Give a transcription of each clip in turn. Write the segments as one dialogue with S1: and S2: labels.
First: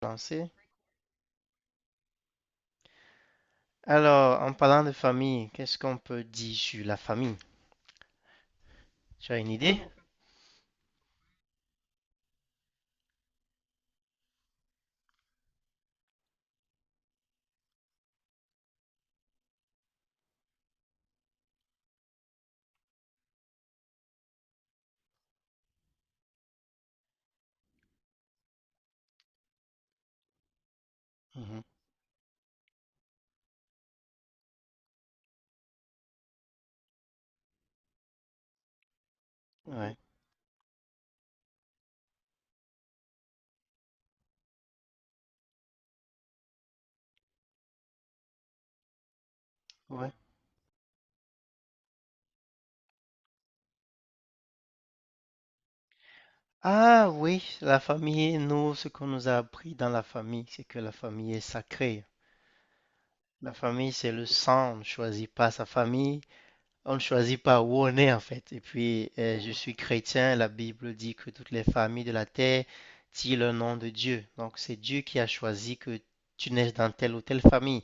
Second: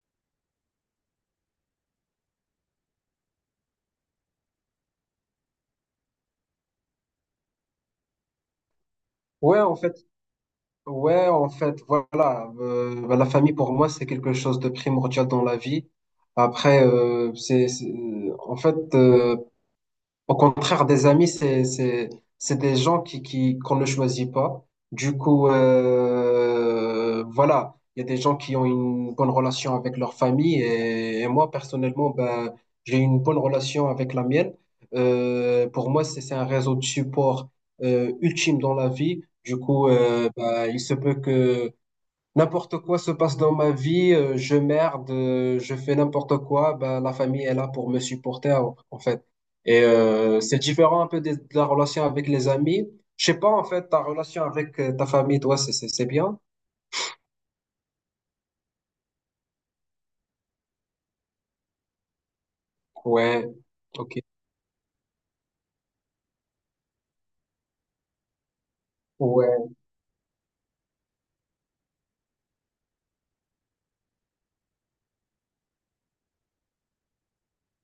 S1: Lancer. Alors, en parlant de famille, qu'est-ce qu'on peut dire sur la famille? Tu as une
S2: Ouais, en
S1: idée?
S2: fait, ouais, en fait, voilà. Bah, la famille, pour moi, c'est quelque chose de primordial dans la vie. Après, en fait, au contraire, des amis, c'est des gens qu'on ne choisit pas. Du coup, voilà, il y a des gens qui ont une bonne relation avec leur famille et moi,
S1: Mhm.
S2: personnellement, ben, j'ai une bonne relation avec la mienne. Pour moi, c'est un réseau de support ultime dans la vie. Du coup,
S1: Ouais,
S2: ben, il se peut que n'importe quoi se passe dans ma vie, je merde, je fais n'importe quoi, ben, la famille est là pour me supporter en fait. Et
S1: ouais.
S2: c'est différent un peu la relation avec les amis. Je sais pas en fait, ta relation avec ta famille, toi, c'est bien?
S1: Ah oui, la famille, nous, ce qu'on nous a appris dans la famille, c'est que la famille est sacrée.
S2: Ouais,
S1: La famille, c'est
S2: ok.
S1: le sang, on ne choisit pas sa famille. On ne choisit pas où on est en fait. Et puis, je
S2: Ouais,
S1: suis chrétien. La Bible dit que toutes les familles de la terre tirent le nom de Dieu. Donc, c'est Dieu qui a choisi que tu naisses dans telle ou telle famille.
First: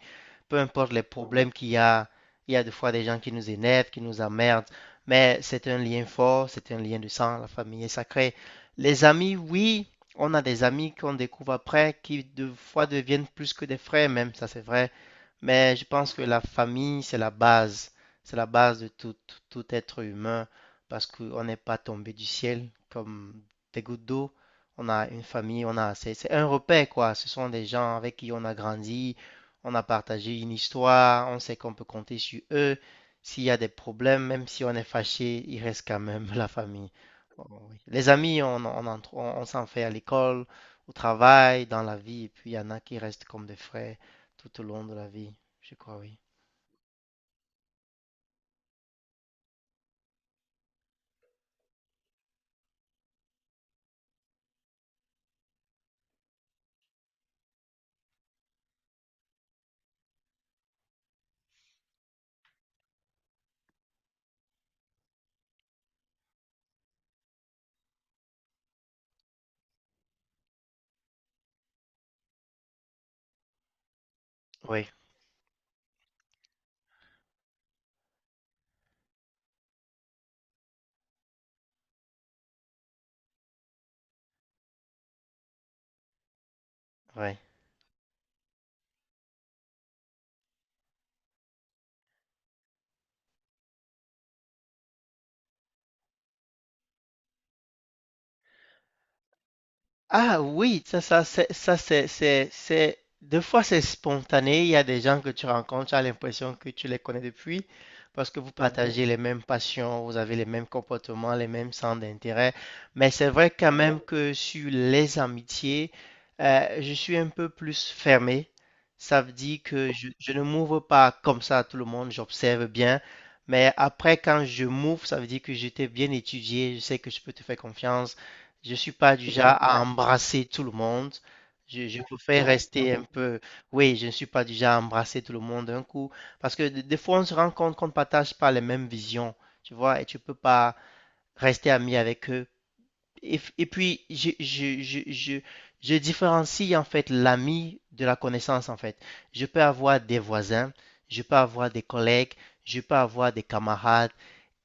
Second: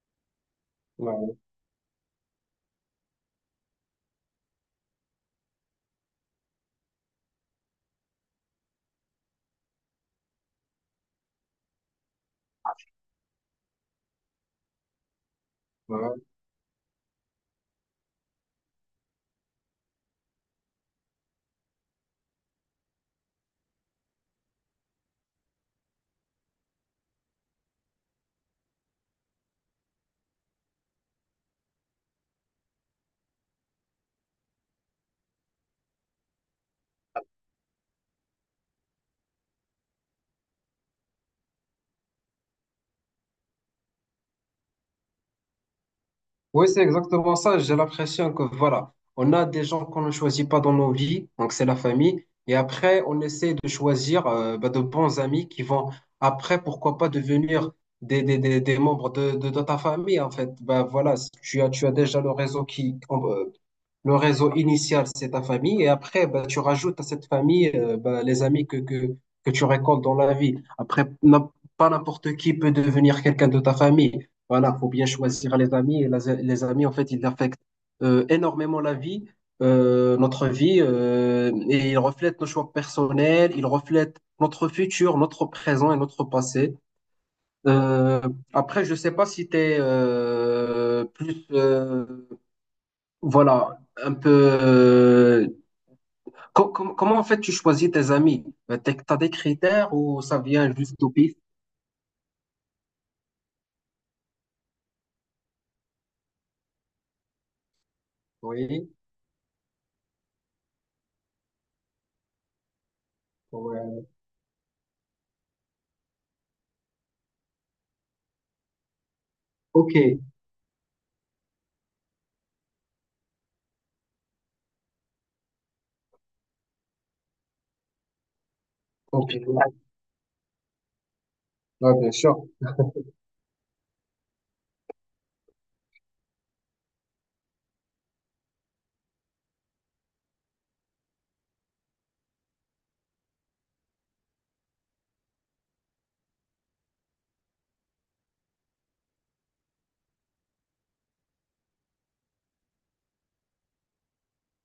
S1: Peu importe les
S2: ouais,
S1: problèmes qu'il y a, il y a des fois des gens qui nous énervent, qui nous emmerdent, mais c'est un lien fort, c'est un lien de sang. La famille est sacrée. Les amis, oui, on a des amis qu'on découvre après qui des fois deviennent plus que des frères, même, ça c'est vrai. Mais je pense que
S2: ouais.
S1: la famille, c'est la base. C'est la base de tout être humain parce qu'on n'est pas tombé du ciel comme des gouttes d'eau. On a une famille, c'est un repère quoi. Ce sont des gens avec qui on a grandi, on a partagé une histoire, on sait qu'on peut compter sur eux. S'il y a des problèmes, même si on est fâché, il reste quand même la famille. Oh, oui. Les amis, on, en tr- on s'en fait à l'école, au travail, dans la vie, et puis il y en a qui restent comme des frères tout au long de la vie, je crois, oui.
S2: Oui, c'est exactement ça. J'ai l'impression que voilà, on a des gens qu'on ne choisit pas dans nos vies, donc c'est la famille. Et après, on essaie de choisir bah, de bons amis qui vont après, pourquoi pas, devenir des membres de ta famille, en fait. Bah, voilà, si tu as déjà le réseau le réseau initial, c'est ta famille. Et après, bah, tu rajoutes à cette famille bah, les amis que tu récoltes dans la vie. Après, pas n'importe qui peut devenir quelqu'un de ta famille. Voilà,
S1: Oui,
S2: faut bien choisir les amis. Les amis, en fait, ils affectent énormément la vie, notre vie, et ils reflètent nos choix personnels, ils reflètent notre futur, notre présent et notre passé.
S1: oui.
S2: Euh, Après, je sais pas si tu es plus... voilà, un peu. Comment en fait tu choisis tes amis? T'as des critères ou ça
S1: Ah
S2: vient
S1: oui,
S2: juste
S1: ça,
S2: au pif?
S1: ça, c'est, des fois c'est spontané. Il y a des gens que tu rencontres, tu as l'impression que tu les connais depuis parce que vous
S2: Oui.
S1: partagez les mêmes passions, vous avez les mêmes comportements, les mêmes centres d'intérêt. Mais c'est vrai quand même
S2: Ouais.
S1: que sur les amitiés, je suis un peu plus fermé. Ça veut dire que
S2: Ok.
S1: je ne m'ouvre pas comme ça à tout le monde, j'observe bien. Mais après, quand je m'ouvre, ça veut dire que j'étais bien étudié, je sais que je peux te faire confiance. Je suis pas du
S2: Ok.
S1: genre à embrasser tout le monde. Je,
S2: Ouais,
S1: je
S2: bien sûr.
S1: préfère rester un peu. Oui, je ne suis pas du genre à embrasser tout le monde d'un coup. Parce que des fois, on se rend compte qu'on ne partage pas les mêmes visions. Tu vois, et tu peux pas rester ami avec eux. Et puis, je différencie en fait l'ami de la connaissance en fait. Je peux avoir des voisins, je peux avoir des collègues, je peux avoir des camarades,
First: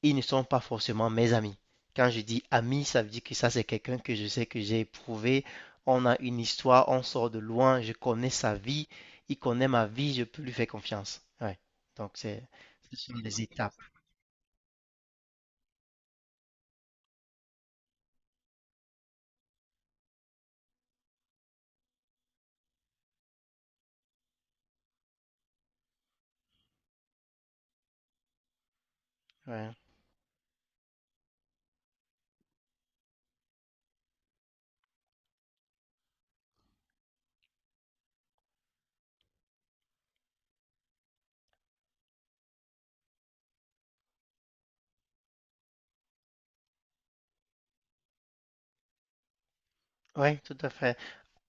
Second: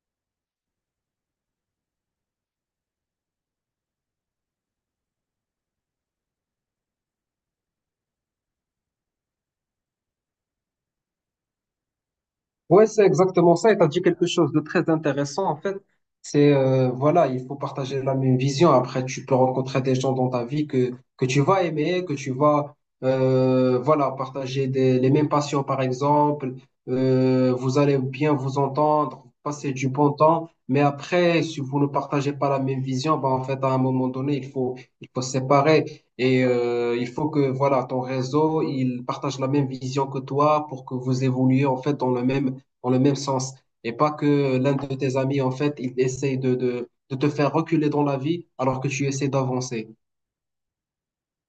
S1: ils ne sont pas forcément mes amis. Quand je dis ami, ça veut dire que ça, c'est quelqu'un que je sais que j'ai éprouvé. On a une histoire, on sort de loin, je connais sa vie, il connaît ma vie, je peux lui faire confiance. Ouais. Donc,
S2: Ouais,
S1: ce
S2: c'est
S1: sont les
S2: exactement ça.
S1: étapes.
S2: Et tu as dit quelque chose de très intéressant, en fait. Voilà, il faut partager la même vision. Après, tu peux rencontrer des gens dans ta vie que tu vas aimer, que tu vas, voilà, partager les mêmes passions, par exemple. Vous allez bien vous entendre,
S1: Ouais.
S2: passer du bon temps. Mais après, si vous ne partagez pas la même vision, ben, en fait, à un moment donné, il faut se séparer. Et il faut que, voilà, ton réseau, il partage la même vision que toi pour que vous évoluiez, en fait, dans le même sens. Et pas que l'un de tes amis, en fait, il essaie de te faire reculer dans la vie alors que tu essaies d'avancer.
S1: Oui, tout à fait.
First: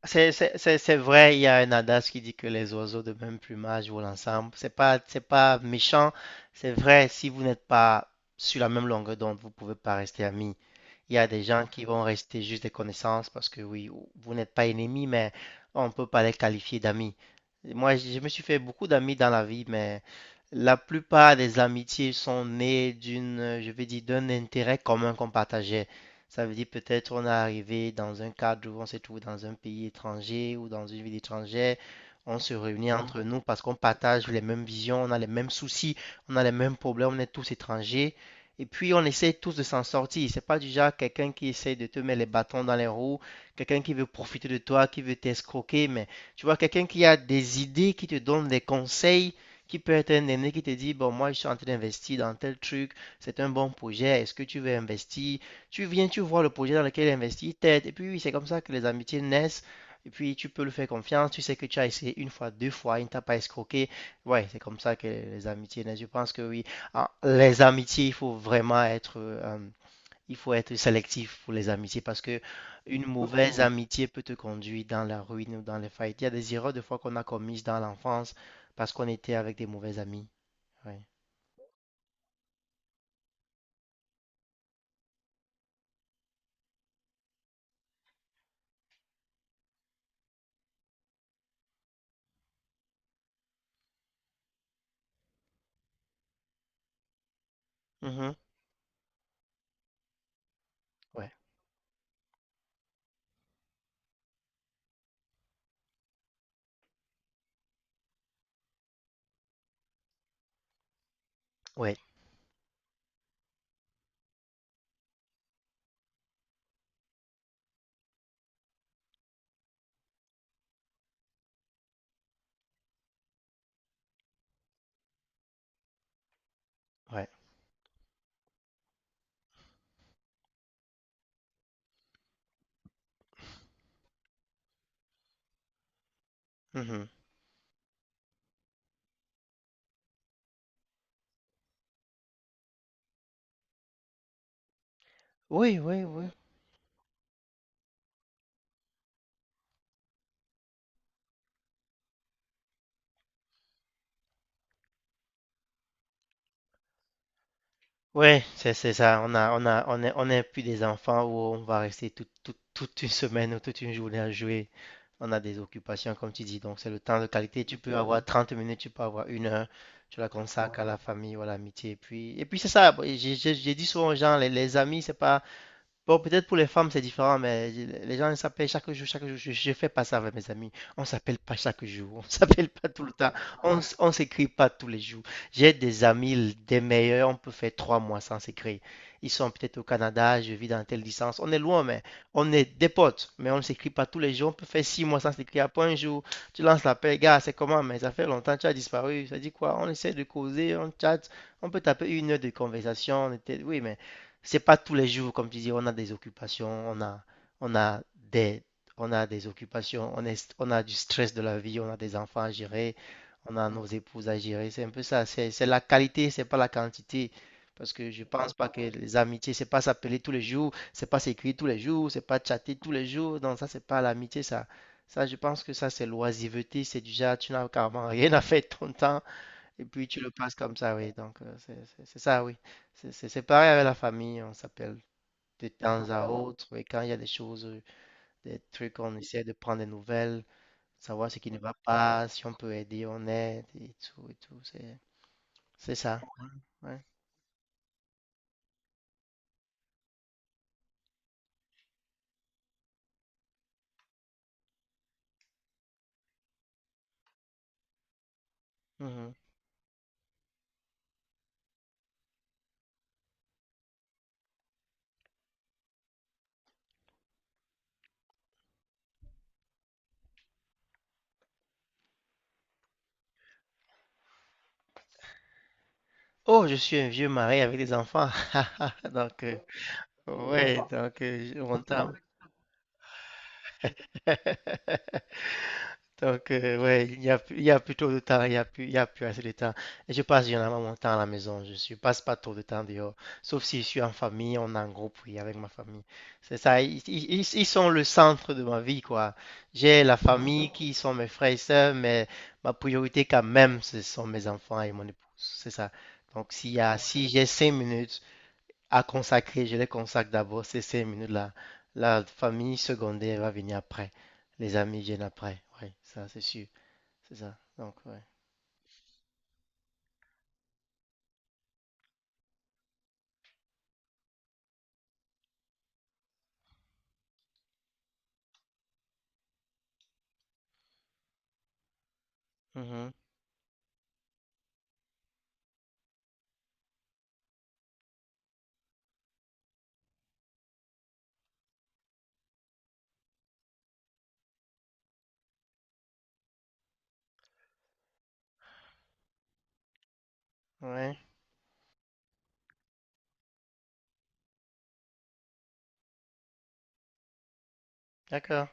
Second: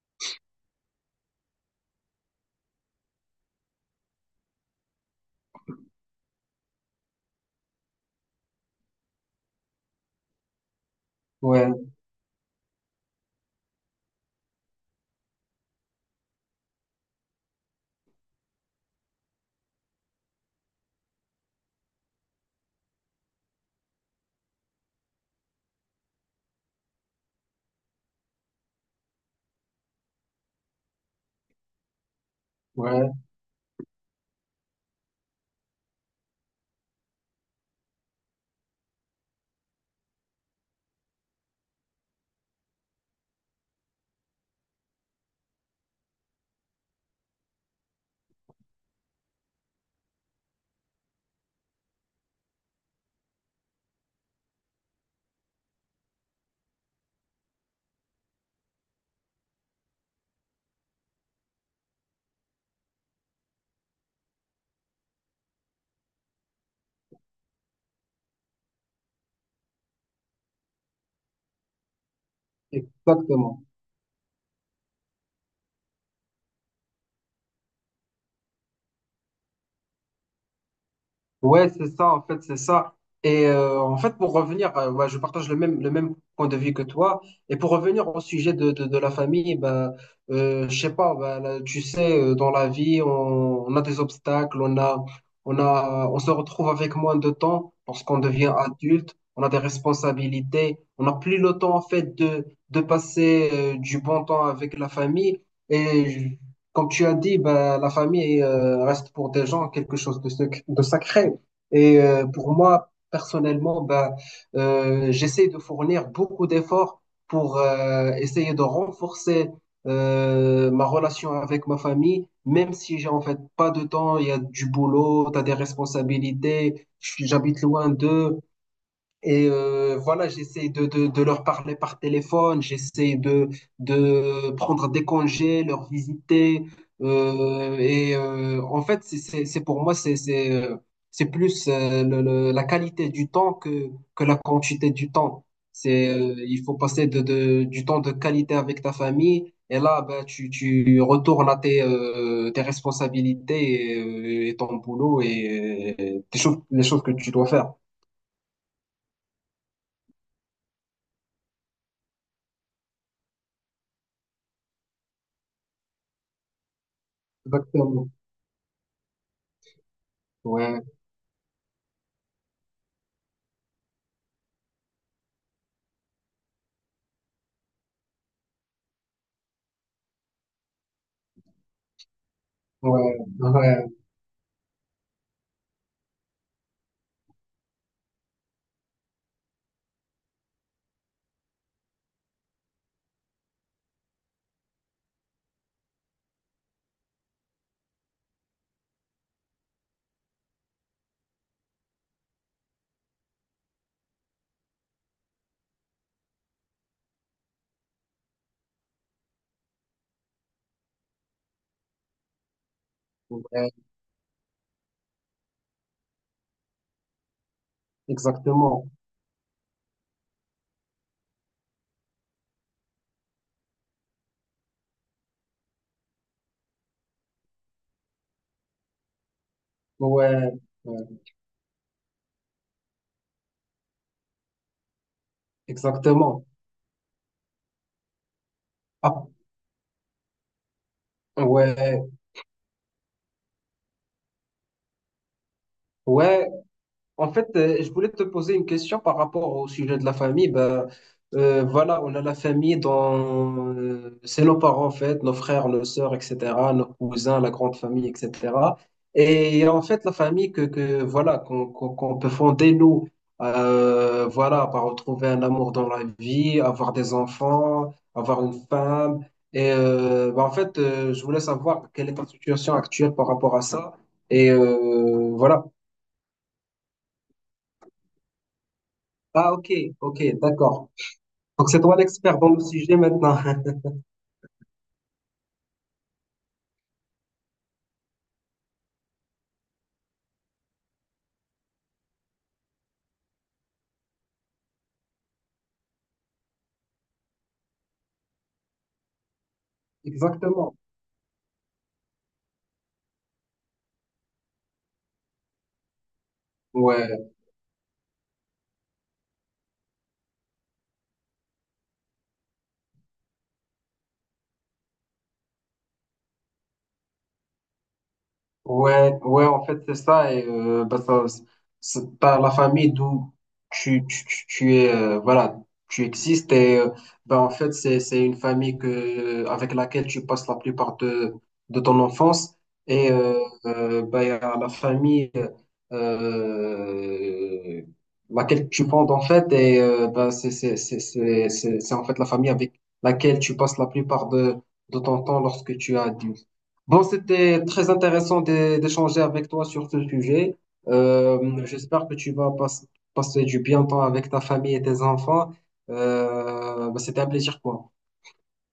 S1: C'est vrai, il y a un adage qui dit que les oiseaux de même plumage volent ensemble. C'est pas méchant, c'est vrai, si vous n'êtes pas sur la même longueur d'onde, vous pouvez pas rester amis. Il y a des gens
S2: Ouais,
S1: qui vont rester juste des connaissances parce que oui, vous n'êtes pas ennemis, mais on ne peut pas les qualifier d'amis. Moi, je me suis fait beaucoup d'amis dans la vie, mais la plupart des amitiés sont nées d'une, je vais dire, d'un intérêt commun qu'on partageait. Ça veut dire peut-être on est arrivé dans un cadre où on se trouve dans un pays étranger ou dans une ville étrangère. On se réunit
S2: ouais,
S1: entre nous parce qu'on partage les mêmes visions, on a les mêmes soucis, on a les mêmes problèmes, on est tous étrangers. Et puis, on essaie tous de s'en sortir. C'est pas du genre quelqu'un qui essaie de te mettre les bâtons dans les roues, quelqu'un qui veut profiter de toi, qui veut t'escroquer. Mais tu vois, quelqu'un qui a des idées, qui te donne des conseils, qui peut être un aîné qui te dit, bon, moi, je suis en train d'investir dans tel truc, c'est un bon projet, est-ce que tu veux investir? Tu viens, tu vois le projet dans lequel il investit, t'aides. Et puis, oui, c'est comme ça que les amitiés naissent. Et puis, tu peux lui faire confiance. Tu sais que tu as essayé une fois, deux fois, il ne t'a pas escroqué. Ouais, c'est comme ça que les amitiés naissent. Je pense que oui. Ah, les amitiés, il faut vraiment être, il faut être sélectif pour les amitiés parce que une mauvaise
S2: exactement.
S1: amitié peut te conduire dans la ruine ou dans les faillites. Il y a des erreurs de fois qu'on a commises dans l'enfance parce qu'on était avec des mauvais amis. Ouais.
S2: Ouais, c'est ça, en fait, c'est ça. Et en fait, pour revenir, ouais, je partage le même point de vue que toi. Et pour revenir au sujet de la famille, ben, je sais pas, ben, là, tu sais, dans la vie, on a des obstacles, on a, on se retrouve avec moins de temps lorsqu'on
S1: Mhm.
S2: devient adulte, on a des responsabilités, on n'a
S1: Ouais.
S2: plus le temps, en fait, de passer du bon temps avec la famille. Et je- Comme tu as dit, ben, la famille reste pour des gens quelque chose de sacré.
S1: Ouais.
S2: Et pour moi, personnellement, ben, j'essaie de fournir beaucoup d'efforts pour essayer de renforcer ma relation avec ma famille, même si j'ai en fait pas de temps, il y a du boulot, tu as des responsabilités,
S1: Ouais.
S2: j'habite loin d'eux. Et voilà, j'essaie de leur parler par téléphone, j'essaie de prendre des congés, leur visiter.
S1: Mhm.
S2: En fait, c'est pour moi, c'est plus la qualité du temps que la quantité du temps.
S1: Oui, oui, oui.
S2: Il faut passer du temps de qualité avec ta famille. Et là, ben, tu retournes à tes, tes responsabilités et ton boulot tes choses, les choses que tu dois faire.
S1: Ouais, c'est ça. On a, on a, on est, On n'est plus des enfants où on va rester toute une semaine ou toute une journée à jouer. On a des occupations, comme tu dis. Donc, c'est le temps de qualité. Tu peux
S2: Exactement.
S1: avoir 30 minutes, tu peux avoir une heure. Tu la consacres
S2: Ouais,
S1: à la famille ou à l'amitié. Et puis, c'est ça. Bon, j'ai dit souvent aux gens, les amis, c'est pas. Bon, peut-être pour les femmes c'est différent, mais les gens ils s'appellent chaque jour, chaque jour. Je fais pas ça avec mes amis. On s'appelle pas chaque jour, on s'appelle pas tout le
S2: ouais,
S1: temps, on,
S2: ouais,
S1: s- on s'écrit pas tous les jours. J'ai des amis, des meilleurs, on peut faire 3 mois sans s'écrire. Ils sont peut-être au Canada, je vis dans telle distance. On est loin, mais on est des potes, mais on ne s'écrit pas tous les jours. On peut faire 6 mois sans s'écrire. Après un jour, tu lances l'appel, gars, c'est comment? Mais ça fait longtemps, tu as disparu. Ça dit quoi? On essaie de causer, on chatte, on peut taper une heure de conversation. Oui, mais c'est pas tous les jours, comme tu dis, on a des occupations, on a des, on a des occupations, on a du stress de la vie, on a des enfants à gérer, on a
S2: ouais,
S1: nos épouses à gérer. C'est un peu ça. C'est la qualité, c'est pas la quantité. Parce que je pense pas que
S2: exactement,
S1: les amitiés, c'est pas s'appeler tous les jours, c'est pas s'écrire tous les jours, c'est pas chatter tous les jours. Non, ça, c'est pas l'amitié, ça. Ça, je pense que ça, c'est l'oisiveté. C'est déjà, tu n'as carrément rien à faire de ton temps. Et puis tu le
S2: ouais,
S1: passes comme
S2: euh,
S1: ça, oui. Donc c'est ça, oui. C'est pareil avec la famille, on s'appelle de temps à
S2: exactement.
S1: autre. Et quand il y a des choses, des trucs, on
S2: Ah,
S1: essaie de prendre des nouvelles, savoir ce qui ne va
S2: ouais,
S1: pas, si on peut aider, on aide et tout et tout. C'est ça.
S2: ouais.
S1: Ouais.
S2: En fait, je voulais te poser une question par rapport au sujet de la famille. Ben, voilà, on a la famille dont c'est nos parents, en fait, nos frères, nos sœurs, etc., nos cousins, la grande famille, etc.
S1: Mhm.
S2: Et en fait, la famille que voilà, qu'on peut fonder, nous, voilà, par retrouver un amour dans la vie, avoir des enfants, avoir une femme. Et ben, en fait, je voulais savoir quelle est ta situation actuelle par rapport à ça. Et voilà.
S1: Oh, je suis un vieux mari avec des enfants. Donc,
S2: Ah, ok, ok,
S1: ouais,
S2: d'accord.
S1: donc
S2: Donc c'est
S1: on
S2: toi
S1: t'aime.
S2: l'expert dans le sujet maintenant.
S1: Donc, ouais, il y a plus trop de temps, il y a plus assez de temps. Et je passe généralement mon temps à la maison, je ne passe pas trop de temps dehors, sauf si je suis en famille, on est en groupe, oui, avec ma famille. C'est ça, ils sont le centre de ma vie, quoi. J'ai la famille
S2: Exactement.
S1: qui sont mes frères et sœurs, mais ma priorité quand même, ce sont mes enfants et mon épouse, c'est ça. Donc, si
S2: Ouais.
S1: j'ai 5 minutes à consacrer, je les consacre d'abord ces 5 minutes-là. La famille secondaire va venir après. Les amis viennent après. Oui, ça, c'est sûr. C'est ça. Donc, ouais.
S2: Ouais, ouais, en fait, c'est ça. Et bah, ça, c'est par la famille d'où tu es, voilà, tu existes. Et bah, en fait, c'est une famille que, avec laquelle tu passes la plupart de ton enfance. Et
S1: Mhm.
S2: bah, il y a la famille euh, laquelle tu fondes, en fait. Et bah, c'est en fait la famille avec laquelle tu passes la plupart de ton temps lorsque tu as. Bon, c'était très intéressant d'échanger avec toi sur ce sujet.
S1: Ouais,
S2: J'espère que tu vas passer du bien temps avec ta famille et tes enfants. Bah, c'était un plaisir pour moi.
S1: d'accord.